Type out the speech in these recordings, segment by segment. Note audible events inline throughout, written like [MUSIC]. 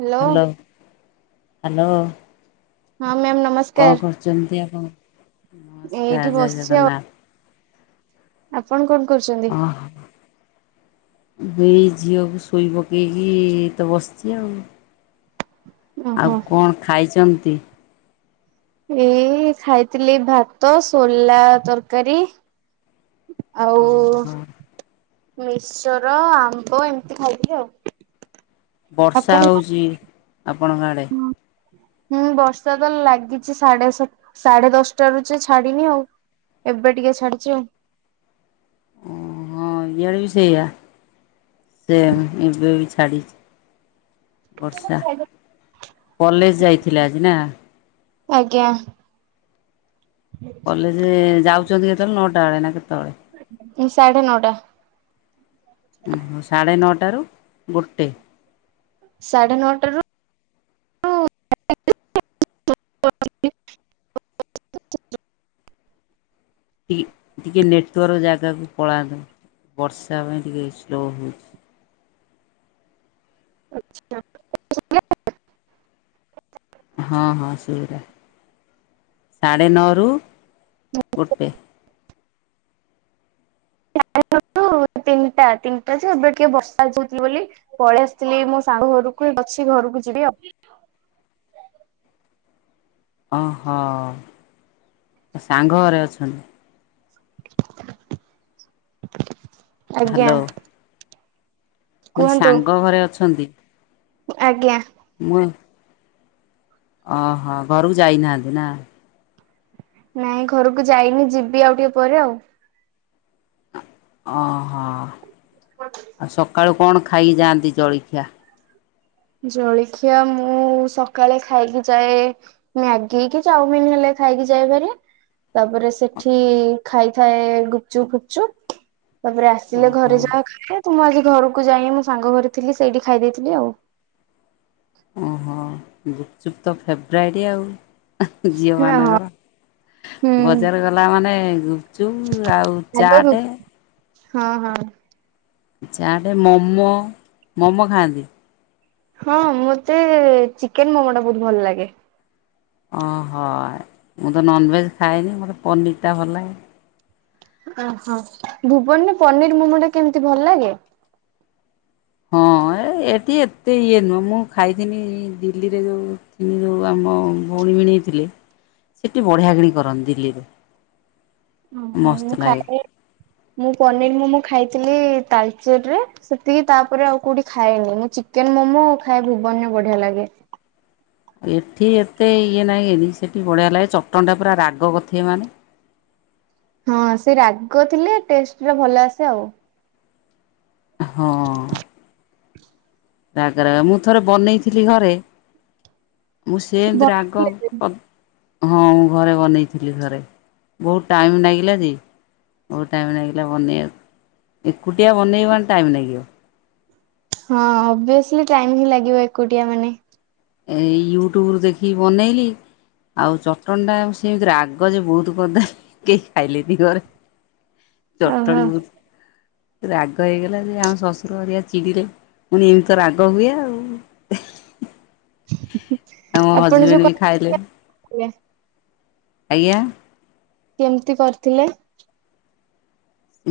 Hello hello hello. ହଁ ma'am ନମ କଣ କରୁଛନ୍ତି ଆପଣ ନମସ୍କାର ଏଇଠି ଜୟ ବସିଛି ଆଉ ଜଗନ୍ନାଥ। ଆପଣ କନ୍ କରୁଛନ୍ତି? ଓହୋ ଏଇ ଝିଅକୁ ଶୋଇ ପକେଇକି ତ ବସଛି ଆଉ। ଓହୋ ଆଉ କଣ ଖାଇଛନ୍ତି? ଏଇ ଖାଇଥିଲି ଭାତ ସୋଲା ତରକାରୀ। ଆଉ ଓହୋ ମିକ୍ସଚର ଆମ୍ବ ଏମତି ଖାଇଥିଲି ଆଉ। ବର୍ଷା ଆପଣ କଣ? ହଉଛି ଆପଣଙ୍କ ଆଡ଼େ। ହୁଁ ବର୍ଷା ତ ଲାଗିଛି ସାଢେ ସା ସାଢେ ଦଶଟା ରୁ ଯେ ଛାଡିିନି ଆଉ। ଏବେ ଟିକେ ଛାଡିଛି ଆଉ। ଓହୋ ଇଆଡ଼େ ବି ସେଇଆ। ସେ ଏବେ ଛାଡ଼ିଛି। ବର୍ଷା ଆଉ କଲେଜ ଯାଇଥିଲା ଆଜି ନା। ଆଜ୍ଞା। କଲେଜେ ଯାଉଚନ୍ତି କୁତୋଳେ ନଅଟାବେଳେ ନା କେତୋଳେ? ସାଢେ ନଅଟା। ଓହ ସାଢ଼େ ନଅଟାରୁ ଗୋଟେ? ସାଢେ ନଅଟାରୁ [INAUDIBLE] ଟି ଟିକେ ନେଟୱାର୍କ ଜାଗାକୁ ପଳାନ୍ତୁ ବର୍ଷା ପାଇଁ ଟିକେ ଇସୁ ରହୁଚି। ଆଚ୍ଛା। ହଁ ହଁ ସଇରା ସାଢ଼େ ନଅରୁ ଗୋଟେ। ଓହୋ ତିନିଟା ତିନିଟା ଯେ ଏବେ ଟିକେ ବର୍ଷା ହୋଉଚି ବୋଲି ପଳେଆସଥିଲି ମୋ ସାଙ୍ଗ ଘରକୁ ଅଛି ଘରକୁ ଯିବି ଆଉ। ଓହୋ ସାଙ୍ଗ ଘରେ ଅଛନ୍ତି। ଆଜ୍ଞା। ମୁଁ କହିଲି କୁହନ୍ତୁ ସାଙ୍ଗ ଘରେ ଅଛନ୍ତି। ଆଜ୍ଞା। ମୁଁ ଅ ଓହୋ ଘରକୁ ଯାଇନାହାନ୍ତି ନା? ନାଇଁ ଘରକୁ ଯାଇନି ଯିବି ଆଉ ଟିକେ ପରେ ଆଉ। ଓହୋ ଆଉ ସକାଳୁ କଣ ଖାଇକି ଯାଆନ୍ତି ଜଳିଖିଆ? ଜଳିଖିଆ ମୁଁ ସକାଳେ ଖାଇକି ଯାଏ ମ୍ୟାଗି କି ଚାଉମିନ ହେଲେ ଖାଇକି ଯାଇପାରିବେ। ତାପରେ ସେଠି ଖାଇଥାଏ ଗୁପଚୁପ ଫୁପଚୁପ୍। ତାପରେ ଆସିଲେ ଓହୋ ଘରେ ଯାହା ଖାଏ ତ ମୁଁ ଆଜି ଘରକୁ ଯାଇନି ସାଙ୍ଗ ଘରେ ଥିଲି ସେଇଠି ଖାଇ ଦେଇଥିଲି ଆଉ। ଓହୋ ଗୁପଚୁପ୍ ତ ଫେବରାଇଟି ଆଉ। ହଁ ଝିଅମାନଙ୍କର ହୁଁ ବଜାର ଗଲାମାନେ ଗୁପ ଚୁପ ଆଉ ଆଗରୁ ଚାଟେ ହଁ ହଁ। ଚାଟେ, ମୋମୋ, ମୋମୋ ଖାଆନ୍ତି? ହଁ ମତେ ଚିକେନ ମୋମୋଟା ବୋହୁତ ଭଲଲାଗେ। ଓହୋ ମୁଁ ତ ନନଭେଜ୍ ଖାଏନି ମତେ ପନିରଟା ଭଲଲାଗେ। ଓହୋ ଭୁବନରେ ପନିର ମୋମୋଟା କେମିତି ଭଲଲାଗେ? ହଁ ଏ ଏଠି ଏତେ ଇଏ ନୁହଁ ମୁଁ ଖାଇଥିନି ଦିଲ୍ଲୀରେ ଯୋଉ ଥିନି ଯୋଉ ଆମ ଭୋଉଣୀ ଭିଣେଇ ଥିଲେ ସେଠି ବଢିଆ କିରି କରନ୍ତି ଦିଲ୍ଲୀରେ। ଓହୋ ମସ୍ତ ମୁଁ ଲାଗେ। ଖାଏ ମୁଁ ପନିର ମୋମୋ ଖାଇଥିଲି ତାଲଚେରିରେ। ସେତିକି ତାପରେ ଆଉ କୋଉଠି ଖାଏନି ମୁଁ ଚିକେନ ମୋମୋ ଖାଏ ଭୁବନରେ ବଢିଆ ଲାଗେ। ଆ ଏଠି ଏତେ ଇଏ ନାହିଁ ଏନି ସେଠି ବଢ଼ିଆ ଲାଗେ ଚଟଣଟା ପୁରା ରାଗ କରିଥିବେ ମାନେ। ହଁ ସେ ରାଗ ଥିଲେ ଟେଷ୍ଟଟା ଭଲ ଆସେ ଆଉ। ହଁ। ରାଗ ରାଗ ମୁଁ ଥରେ ବନେଇଥିଲି ଘରେ। ମୁଁ ସେମତି ରାଗ ବନେଇଥିଲେ? କ ହଁ ମୁଁ ଘରେ ବନେଇଥିଲି ଥରେ ବୋହୁତ ଟାଇମ୍ ନାଗିଲା ଯେ ବୋହୁତ ଟାଇମ୍ ଲାଗିଲା ବନେଇଆ ଏକୁଟିଆ ବନେଇବ ମାନେ ଟାଇମ୍ ଲାଗିବ। ହଁ ଅଭିଅସଲି ଟାଇମ ହିଁ ଲାଗିବ ଏକୁଟିଆ ମାନେ। ଏଇ ୟୁଟ୍ୟୁବରୁ ଦେଖିକି ବନେଇଲି। ଆଉ ଚଟଣିଟା ସେମତି ରାଗ ଯେ ବୋହୁତ କରିଦେଲି କେହି ଖାଇଲେନି ଘରେ। ଓହୋ ଚଟଟଣି ବୋହୁତ ରାଗ ହେଇଗଲା ଯେ ଆମ ଶଶୁର ହରିକା ଚିଡ଼ିିଲେ ମୁଁ କହିନି ଏମିତି ତ ରାଗହୁଏ ଆଉ। ହ ଆଉ ମୋ ହଜବେଣ୍ଡ ବି ଖାଇଲେନି। ଆଜ୍ଞା କେମିତି କରିଥିଲେ?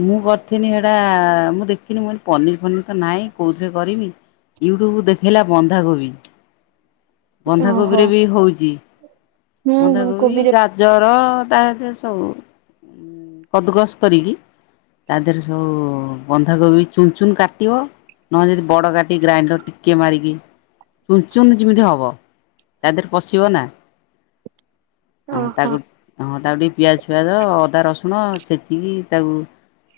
ମୁଁ କରିଥିନି ସେଇଟା ମୁଁ ଦେଖିନି ମୁଁନି ପନିର ଫନିର ତ ନାହିଁ କଉଁଥିରେ କରମି ୟୁଟ୍ୟୁବ ଦେଖେଇଲା ବନ୍ଧାକୋବି ଓହୋ ବନ୍ଧାକୋବିରେ ବି ହଉଛି ହୁଁ ବନ୍ଧାକୋବି କୋବିରେ ଗା ଜର ତା ସହିତ ସବୁ କଦଗସ କରିକି ତାଦେହରେ ସବୁ ବନ୍ଧାକୋବି ଚୁନ ଚୁନ୍ କାଟିବ ନହେଲେ ଯଦି ବଡ କାଟିିକ ଗ୍ରାଇଣ୍ଡର ଟିକେ ମାରିକି ଚୁନ ଚୁନ ଯେମିତି ହେବ ତା ଦେହରେ ପଶିବ ନା ଅ ଓହୋ ତାକୁ ହ ତାକୁ ଟିକେ ପିଆଜ ଫିଆଜ ଅଦା ରସୁଣ ଛେଚିକି ତାକୁ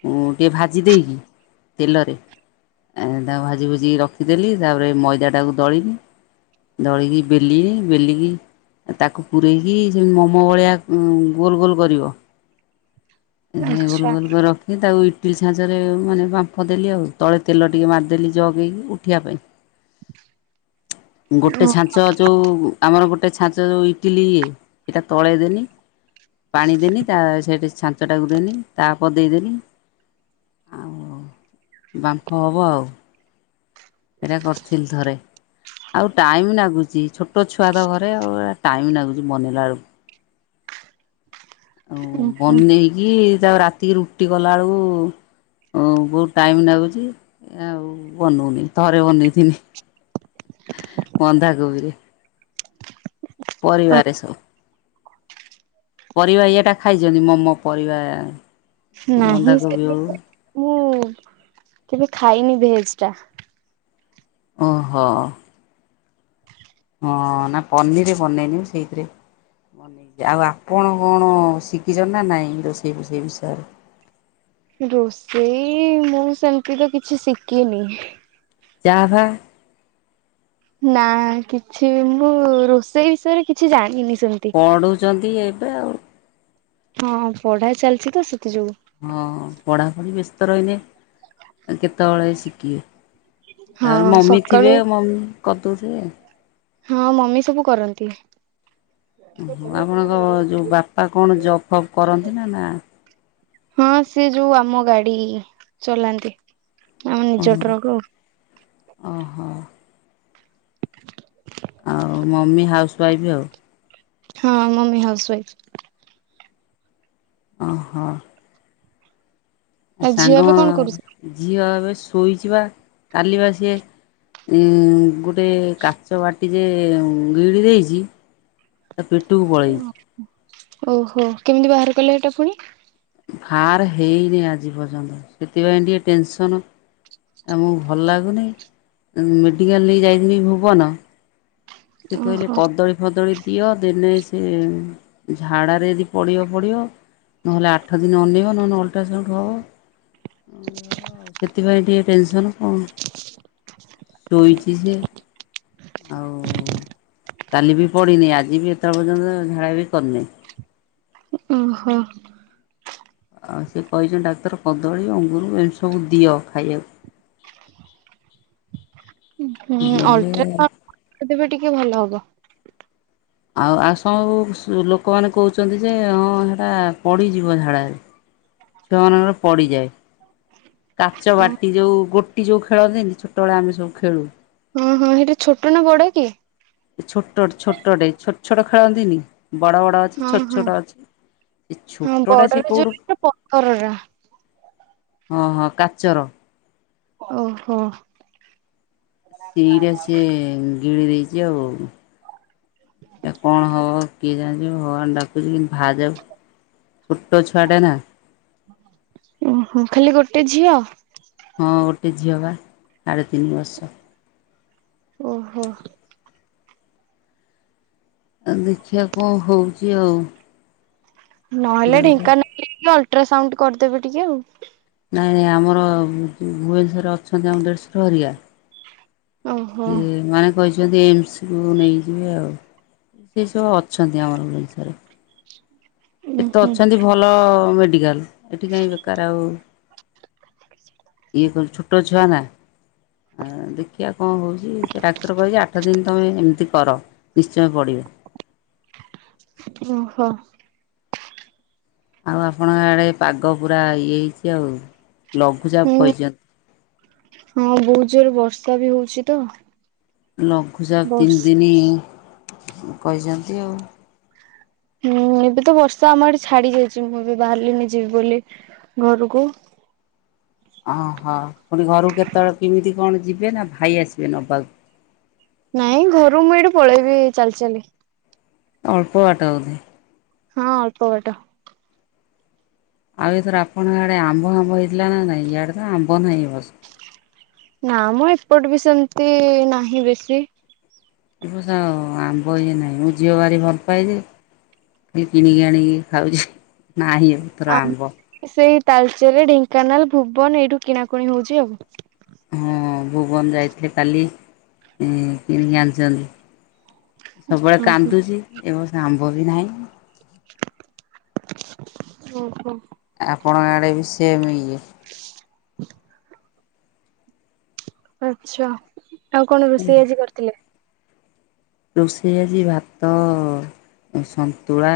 ମୁଁ ଟିକେ ଭାଜି ଦେଇକି ତେଲରେ ଏ ତାକୁ ଭାଜି ଭୁଜି ରଖିଦେଲି ତାପରେ ମଇଦାଟାକୁ ଦଳିିଲି ଦଳିକି ବେଲିି ବେଲିକି ତାକୁ ପୂରେଇକି ସେମ୍ ମୋମୋ ଭଳିଆ ଉ ଗୋଲ ଗୋଲ କରିବ ଗୋଲ ଆଚ୍ଛା। ଗୁଲ କର ର ଖି ତାକୁ ଇଟିଲି ସାଛଞ୍ଚରେ ମାନେ ପାମ୍ଫ ଦେଲି ଆଉ ତଳେ ତେଲ ଟିକେ ମାରିଦେଲି ଜଗେଇକି ଉଠିବା ପାଇଁ ଗୋଟେ ଛାଞ୍ଚ ଅ ଯଉ ଆମର ଗୋଟେ ଛାଞ୍ଚ ଯଉ ଇଟିଲି ଇଏ ଏଇଟା ତଳେଇଦନି ପାଣି ଦେନି ତା ସେଇଠି ଛାଞ୍ଚ ଟାକୁ ଦେନି ତାପରେ ଦେଇଦେନି ଆଉ ବାମ୍ଫ ହେବ ଆଉ। ଏଇଟା କରିଥିଲି ଥରେ। ଆଉ ଟାଇମ ଲାଗୁଚି ଛୋଟ ଛୁଆ ତ ଘରେ ଆଉ ଏ ଟାଇମ ଲାଗୁଛି ବନେଇଲା ବେଳକୁ। ଆଉ ଓହୋ। ବନେଇେକି ତାକୁ ରାତି ରାତିକି ରୁଟି କଲାବେଳକୁ ବହୁତଉ ଟାଇମ୍ ଲାଗୁଛି ଆଉ ବନଉନି। ଥରେ ବନେଇ ଥିନି ବନ୍ଧା କୋବିରେ। ପରିବାରେ ସବୁ। ପରିବା ଇଏଟା ଖାଇଛନ୍ତି ମୋମୋ ପରିବା ନାହିଁ ସେ ବନ୍ଧାକୋବି ହଉ ମୁଁ କେବେ ଖାଇନି ଭେଜ ଟା ଓହୋଃ। ହଁ ନା ପନିର ବନେଇନି ସେଇଥିରେ ଆଉ ଆପଣ କଣ ଶିଖିଛନ୍ତି ନା ନାଇଁ ରୋସେଇ ଫୋ ସେଇ ବିଷୟ ରେ ରୋଷେଇ ମୁଁ ସେମିତି ତ କିଛି ସିକିନି ଚାଫା ନା କିଛି ବି ମୁଁ ରୋଷେଇ ବିଷୟରେ କିଛି ଜାଣିନି ସେମିତି ପଢ଼ୁଛନ୍ତି ଏବେ ଆଉ ହଁ ପଢା ଚାଲିଛି ତ ସେଥି ଯୋଗୁଁ ହଁ ପଢା ପଢ଼ି ବେସ୍ତ ରହିନେ କେତେବେଳେ ଶିଖିବେ ତା ପରେ ହଁ ମମି ସକାଳୁ ଥିବେ ମମି କରୁଦଉଥିବେ ଆଉ ହଁ ମମି ସବୁ କରନ୍ତି ଓ ହୋ ଆପଣଙ୍କ ଯେଉଁ ବାପା କଣ ଜବ୍ ଫବ୍ କରନ୍ତି ନା ନା ହଁ ସେ ଯୋଉ ଆମ ଗାଡି ଚଲାନ୍ତି। ଆମ ଓ ନିଜ ଟ୍ରକ୍ ଆଉ ଓ ହୋ ଆଉ ମମି ହାଉସୱାଇଫ୍ ଆଉ। ହଁ ମମି ହାଉସୱାଇଫ୍। ଓହୋଃ। ଆ ଆଉ ଝିଅ ସାଙ୍ଗ ଏବେ କଣ କରୁଛି? ଝିଅ ଏବେ ଶୋଇଛି ପା କାଲି ବା ସିଏ ଉ ଗୋ ଗୋଟେ କାଚ ବାଟି ଯେ ଗିଳି ଦେଇଛି ତା ପେଟକୁ ପଳେଇଛି। ଓ ହୋ କେମିତି ବାହାର କଲେ ହେଟା ପୁଣି ବାହାର ହେଇନି ଆଜି ପଯ୍ୟନ୍ତ ସେଥି ପାଇଁ ଟିକେ ଟେନ୍ସନ୍ ଆମକୁ ଭଲ ଲାଗୁନି ସେ ଓହୋ କହିଲେ ଦିଅ ଦିନେ ସେ ଝାଡ଼ାରେ ଯଦି ନହେଲେ ଆଠ ଦିନ ଅନେଇବ ସେଥିପାଇଁ ଟିକିେ ଟେନସନ୍ କଣ ଶୋଇଛି ସେ ଆଉ କାଲି ବି ପଡିିନି ଆଜି ବି ଏତେ ପର୍ଯ୍ୟନ୍ତ ଝାଡା ବି କରିନି। ଓହୋଃ। ଆଉ ସେ କହିଛନ୍ତି ଡାକ୍ତର କଦଳୀ ଅଙ୍ଗୁର ଏମିତି ସବୁ ଦିଅ ଖାଇବାକୁ ହଁ ଦେଲେ ଅଲଟ୍ରାସାଉଣ୍ଡ୍ କରିଦେବେ ଟିକେ ଭଲ ହବ। ଆଉ ଆଉ ସବୁ ଲୋକ ଛୁଅ ମାନଙ୍କର ପଡ଼ିଯାଏ। କାଚ ବାଟି ଯୋଉ ଗୋଟି ଯୋଉ ଖେଳନ୍ତିନି ଛୋଟବେଳେ ହଁ ସେଇଟା ଛୋଟ ନା ବଡ଼ ଟିଏ? ଛୋଟ ଛୋଟ ଟିଏ ଛୋଟ ଛୋଟ ଖେଳନ୍ତିନି ବଡ଼ ବଡ଼ ଅଛି ହଁ ଛୋଟ ହଁ ଛୋଟ ଅଛି ସେ ହଁ ଛୋଟ ଟା ସିଏ ବଡରେ କୋଉଠୁ ଯୋଉ ପଥରଟା ହଁ ହଁ କାଚର। ଓହୋଃ। ସେଇଟା ସି ଗିଳି ଦେଇଛି ଆଉ ସେଇଟା କଣ ହବ କିଏ ଜାଣିଛି ଭଗବାନଙ୍କୁ ଡାକୁଛି କେମିତି ବାହାରି ଯାଉ ଛୋଟ ଛୁଆଟା ନା [INAUDIBLE] ହଁ ଗୋଟେ ଝିଅ ବା ସାଢେ ତିନି ବର୍ଷ ଓହୋ ଆଉ ଦେଖିବା କଣ ହଉଛି ଆଉ ନହେଲେ ନାଇଁ ଢେଙ୍କାନାଳ ନେଇକି ଅଲଟ୍ରାସାଉଣ୍ଡ କରିଦେବି ଟିକେ ଆଉ। ନାଇଁ ନାଇଁ ଆମର ଭୁବନେଶ୍ୱରରେ ଅଛନ୍ତି ଆମ ଦେଢ଼ଶର ହରିଆ ଓହୋ ଇଏ ମାନେ କହିଛନ୍ତି ଏମସ କୁ ନେଇଯିବେ ଆଉ ସେ ସବୁ ଅଛନ୍ତି ଆମର ଓଡ଼ିଶାରେ। ଉଁ ସେଠି ତ ହୁଁ ଅଛନ୍ତି ଭଲ ମେଡ଼ିକାଲ ଏଠି କାହିଁ ବେକାର ଆଉ। ଇଏ କଣ ଛଟୋ ଛୁଆ ନା ଆ ଦେଖି ଆ କଣ ହଉଛି ସେ ଡାକ୍ତର କହଛି ଆଠ ଦିନ ତମେ ଏମିତି କର ନିଶ୍ଚୟ ପଡ଼ିବ। ଓହୋ ଆଉ ଆପଣଙ୍କ ଆଡ଼େ ପାଗ ପୁରା ଇଏ ହେଇଛି ଆଉ ଲଘୁଚାପ ହୁଁ କହିଛନ୍ତି। ହଁ ବହୁତ ଜୋରରେ ବର୍ଷା ବି ହଉଛି ତ। ଲଘୁଚାପ ତିନି ବର୍ଷ ଦିନ କହିଛନ୍ତି ଆଉ। ହୁଁ ଏବେ ତ ବର୍ଷା ଆମ ଆଡେ ଛାଡି ଯାଇଛି ମୁଁ ଏବେ ବାହାରିଲିଣି ଯିବି ବୋଲି ଘରକୁ। ଓହୋ ପୁଣି ଘରକୁ କେତେବେଳେ କେମିତି କଣ ଯିବେ ନା ଭାଇ ଆସିବେ ନବାକୁ? ନାଇଁ ଘରୁ ମୁଁ ଏଇଠି ପଳେଇବି ଚାଲି ଚାଲି। ଅଳ୍ପ ବାଟ ହଁ ଅଳ୍ପ ବାଟ ଆଉ ଏଥର ଆପଣ ଆଡେ ଆମ୍ବ ଆମ୍ବ ହେଇଥିଲା ନା ନାଇଁ ଇଆଡେ ତ ଆମ୍ବ ନାହିଁ ଏ ବର୍ଷ। ନା ମ ଏପଟେ ବି ସେମତି ନାହିଁ ବେଶୀ। ଏ ବର୍ଷ ଆମ୍ବ ଇଏ ନାହିଁ ମୁଁ ଝିଅ ଭାରି ଭଲ ପାଏ ଯେ କିଣିକି ଆଣିକି ଖାଉଛି ନାହିଁ ଆ ଆମ୍ବ ସେଇ ତାଲଚେର, ଢେଙ୍କାନାଳ, ଭୁବନ ଏଇଠୁ କିଣାକୁଣି ହଉଛି ଆଉ। ହଁ ଭୁବନ ଯାଇଥିଲେ କାଲି କିଣିକି ଆଣିଛନ୍ତି। ସବୁବେଳେ ଓହୋ କାନ୍ଦୁଛି ଏ ବର୍ଷ ଆମ୍ବ ବି ନାହିଁ। ଓହୋ ଆପଣଙ୍କ ଆଡେ ବି ସେମ୍ ଇଏ। ଆଚ୍ଛା ଆଉ କଣ ରୋଷେଇ ଆଜି କରିଥିଲେ! ରୋଷେଇ ଆଜି ଭାତ, ସନ୍ତୁଳା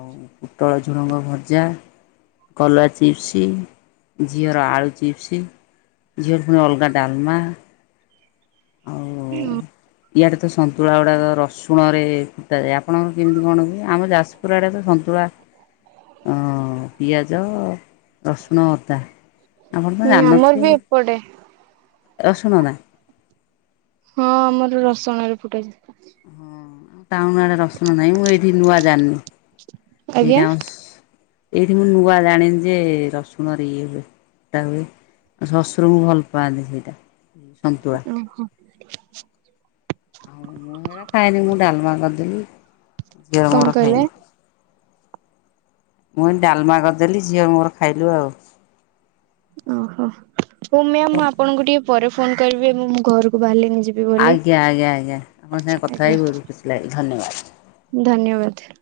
ଆଉ ପୋଟଳ ଝୁଡ଼ଙ୍ଗ ଭଜା। କଲରା ଚିପ୍ସ, ଝିଅର ଆଳୁ ଚିପ୍ସ। ଝିଅର ପୁଣି ଅଲଗା ଡାଲମା। ନା। ଇଆଡେ ତ ସନ୍ତୁଳା ଗୁଡ଼ାକ ରସୁଣରେ ଫୁଟାଯାଏ। ଆପଣଙ୍କର କେମିତି କଣ ହୁଏ? ଆମ ଯାଜପୁର ଆଡ଼େ ତ ସନ୍ତୁଳା ଅଁ, ପିଆଜ, ରସୁଣ, ଅଦା। ଆପଣ ତ ହୁଁ ଆମର ଜାଣିନଥିବେ। ବି ଏପଟେ ରସୁଣ ନା? ହଁ ଆମର ରସୁଣରେ ଫୁଟାଯାଏ। ଟାଉନ୍ ଆଡେ ରସୁଣ ନାହିଁ। ମୁଁ ଏଇଠି ନୂଆ ଜାଣିନି। ସେଇଟା ଆଜ୍ଞା। ଆମ ଏଇଠି ମୁଁ ନୂଆ ଜାଣିନି ଯେ ରସୁଣରେ ଇଏ ହୁଏ ଫୁଟା ହୁଏ। ଆଉ ଶଶୁରଙ୍କୁ ଭଲ ପାଆନ୍ତି ସେଇଟା ଏଇ ସନ୍ତୁଳା। ଓ ହୋ। ଆଉ ମୁଁ ହେରା ଖାଏନି। ମୁଁ ଡାଲମା କରିଦେଲି ଝିଅର କଣ ମୋର କହିଲେ? ଖାଇଲୁ। ମୁଁ ଏଇ ଡାଲମା କରିଦେଲି ଝିଅ ମୋର ଖାଇଲୁ ଆଉ। ଓହୋ, ହଉ ମ୍ୟାମ୍ ମୁଁ ଆପଣଙ୍କୁ ଟିକେ ପରେ ଫୋନ୍ କରିବି। ଏବେ ମୁଁ ଘରକୁ ବାହାରିଲିଣି ଯି ଆଜ୍ଞା, ଆଜ୍ଞା, ଆଜ୍ଞା ଆପଣଙ୍କ ସାଙ୍ଗେ କଥା ଆଜ୍ଞା। ହେଇକି ବହୁତ ଖୁସି ଲାଗିଲା ଧନ୍ୟବାଦ। ଧନ୍ୟବାଦ।